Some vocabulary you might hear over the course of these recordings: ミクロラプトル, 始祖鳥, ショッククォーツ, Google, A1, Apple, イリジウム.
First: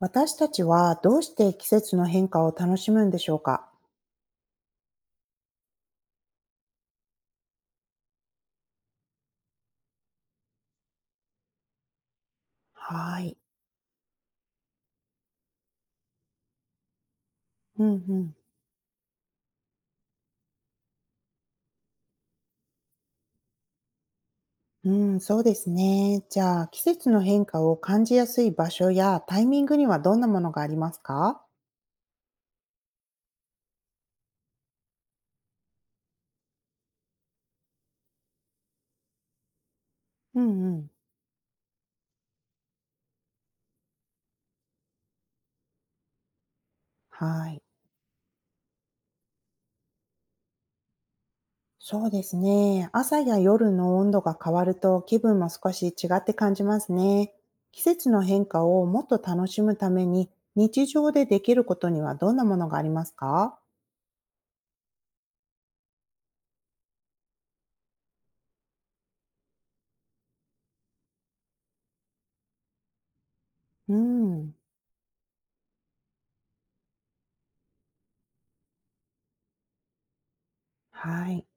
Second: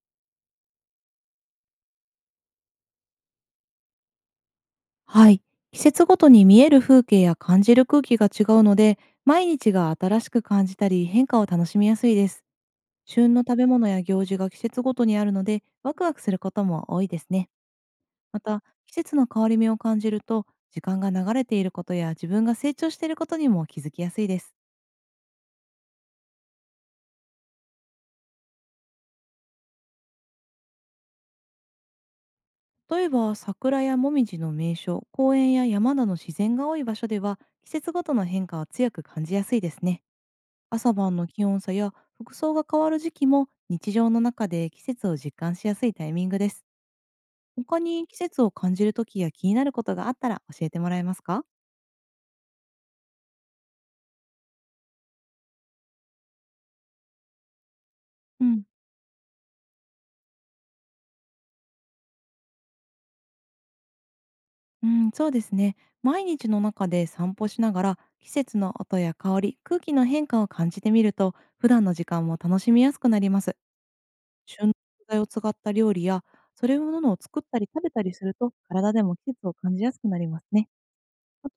私たちはどうして季節の変化を楽しむんでしょうか。はい。季節ごとに見える風景や感じる空気が違うので、毎日が新しく感じたり変化を楽しみやすいです。は旬い。の食べ物や行事が季節ごとにあるので、ワクワクすることも多いですね。うんうん。また、季節の変わり目を感じると、時間が流れていることや自分が成長していることにも気づきやすいです。うん、そうですね。じゃあ、季節の変化を感じやすい場所やタイミングにはどんなものがありますか。例えば、桜やもみじの名所、公園や山などの自然が多い場所では、季節ごとの変化を強く感じやすいですね。うんうん。朝晩の気温差や服装が変わる時期も日常の中で季節を実感しやすいタイミングです。はい。他に季節を感じる時や気になることがあったら教えてもらえますか？そうですね。朝や夜の温度が変わると気分も少し違って感じますね。季節のう変ん、化をもっと楽しむために日常でできることにはどんなものがありますか。うん、そうですね。毎日の中で散歩しながら季節の音や香り、空気の変化を感じてみると普段の時間も楽しみやすくなります。うん。旬の食材を使った料理やそれものを作ったり食べたりすると体でも季節を感じやすくなりますね。はい。あと、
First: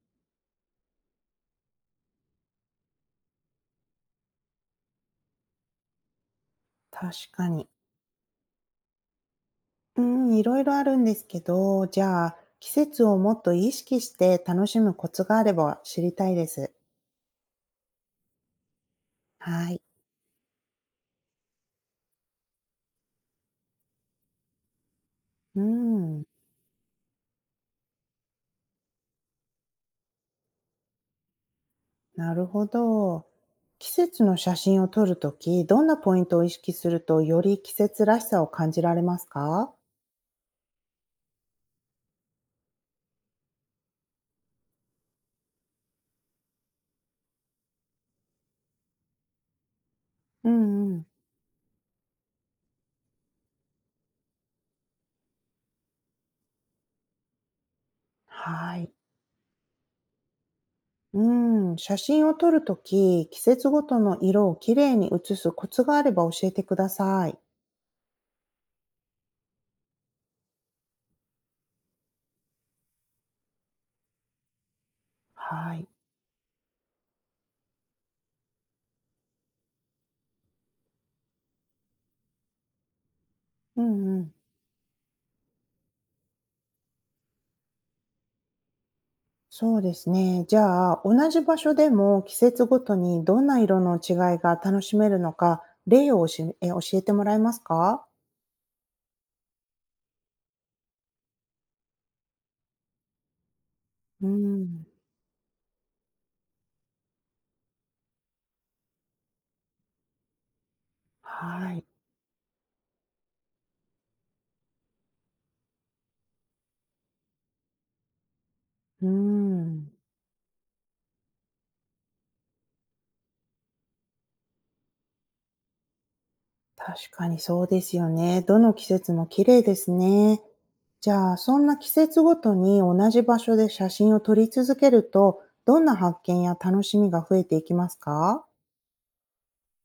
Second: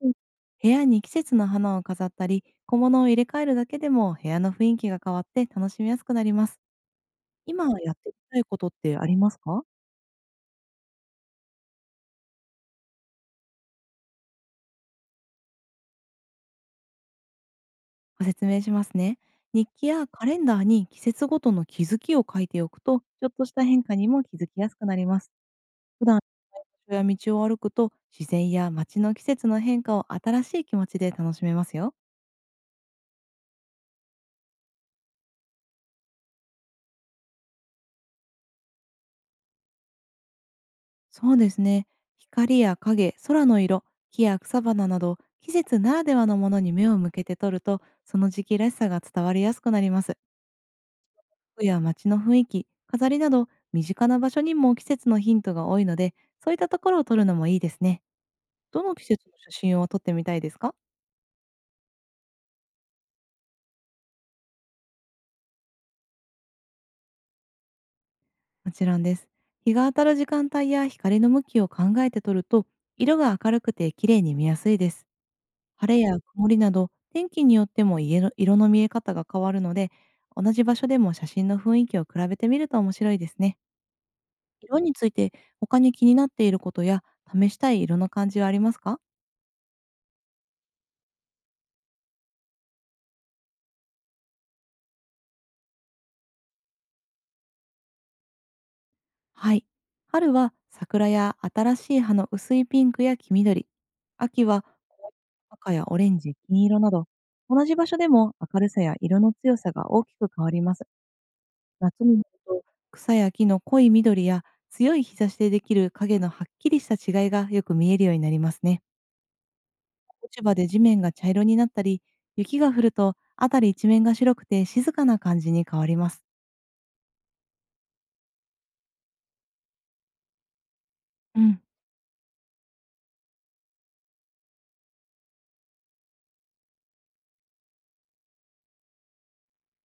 部屋に季節の花を飾ったり、小物を入れ替えるだけでも部屋の雰囲気が変わって楽しみやすくなります。確か今に。やってみたいことってありますか？うん、いろいろあるんですけど、じゃあ、季節をもっと意識して楽しむコツがあれば知りたいです。ご説明しますね。日はい。記やカレンダーに季節ごとの気づきを書いておくと、ちょっとした変化にも気づきやすくなります。う普段、ん、場所や道を歩くと、自然や街の季節の変化を新しい気持ちで楽しめますよ。なるほど。季節の写真を撮るとき、どんなポイントを意識すると、より季節らしさを感じられますか？そうですね。光や影、空の色、木や草花など季節ならではのものに目を向けて撮ると、その時期らしさが伝わりやすくなります。うんうん。服や街の雰囲気、飾りなど身近な場所にも季節のヒントが多いので、そういったところを撮るのもいいですね。はどい。の季節の写真を撮ってみたいですか？うん、写真を撮るとき、季節ごとの色をきれいに写すコツがあれば教えてください。もちろんです。日が当たる時間帯や光の向きを考えて撮ると、色が明るくて綺麗に見やすいです。はい。晴れや曇りなど、天気によっても家の色の見え方が変わるので、同じ場所でも写真の雰囲気を比べてみると面白いですね。うんうん。色について他に気になっていることや試したい色の感じはありますか？そうですね。じゃあ、同じ場所でも季節ごとにどんな色の違いが楽しめるのか、例をおしえ教えてもらえますか。はい。春は桜や新しい葉の薄いピンクや黄緑。う秋はん。赤やオレンジ、金色など、同じ場所でも明るさや色の強さが大きく変わります。はい。夏になると、草や木の濃い緑や強い日差しでできる影のはっきりした違いがよく見えるようになりますね。うん。落ち葉で地面が茶色になったり、雪が降ると辺り一面が白くて静かな感じに変わります。確かにそうですよね。どの季節も綺麗ですね。じゃあ、うそん。んな季節ごとに同じ場所で写真を撮り続けると、どんな発見や楽しみが増えていきますか。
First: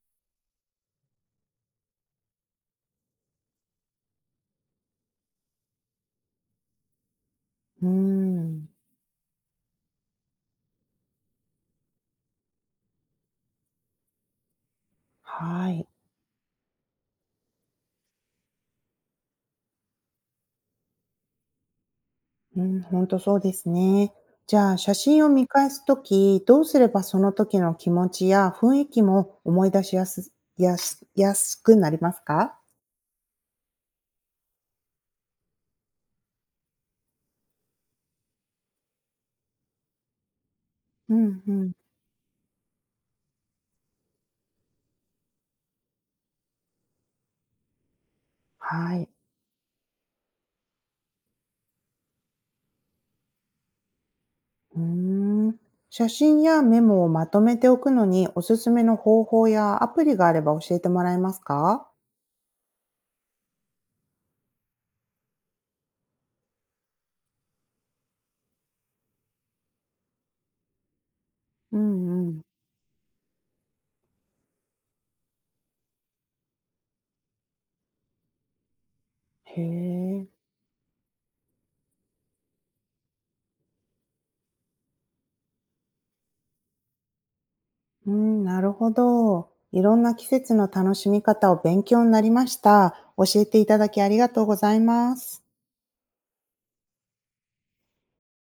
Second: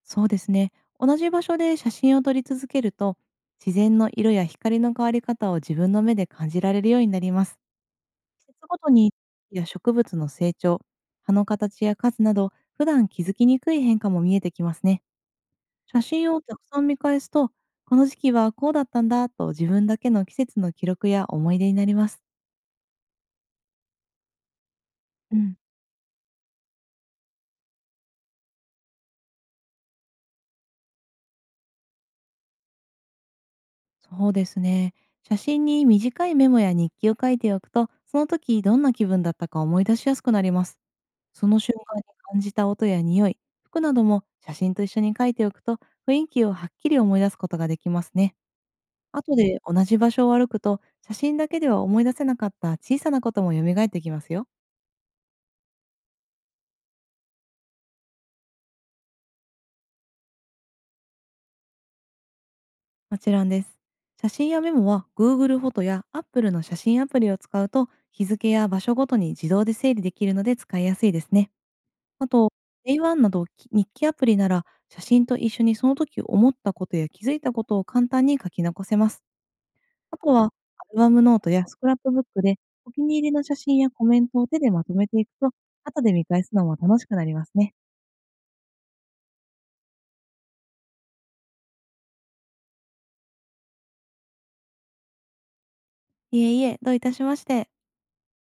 そうですね。同じ場所で写真を撮り続けると、自然の色や光の変わり方を自分の目で感じられるようになります。う季節ん。ごとに木や植物の成長、葉の形や数など、普段気づきにくい変化も見えてきますね。はい。写真をたくさん見返すと、この時期はこうだったんだと自分だけの季節の記録や思い出になります。うん、ほんとそうですね。じゃあ、写真をう見ん。返すとき、どうすればその時の気持ちや雰囲気も思い出しやすくなりますか？そうですね。写真に短いメモや日記を書いておくと、その時どんな気分だったか思い出しやすくなります。うんそうのん。瞬間に感じた音や匂い、服なども写真と一緒に書いておくと、雰囲気をはっきり思い出すことができますね。はい。後で同じ場所を歩くと、写真だけでは思い出せなかった小さなことも蘇ってきますよ。うーん。写真やメモをまとめておくのに、おすすめの方法やアプリがあれば教えてもらえますか？もちろんです。写真やメモは Google フォトや Apple の写真アプリを使うと日付や場所ごとに自動で整理できるので使いやすいですね。うあんうん。と、A1 などき日記アプリなら写真と一緒にその時思ったことや気づいたことを簡単に書き残せます。へあえ。とは、アルバムノートやスクラップブックでお気に入りの写真やコメントを手でまとめていくと後で見返すのも楽しくなりますね。うん、なるほど。いろんな季節の楽しみ方を勉強になりました。教えていただきありがとうございます。いえいえ、どういたしまして。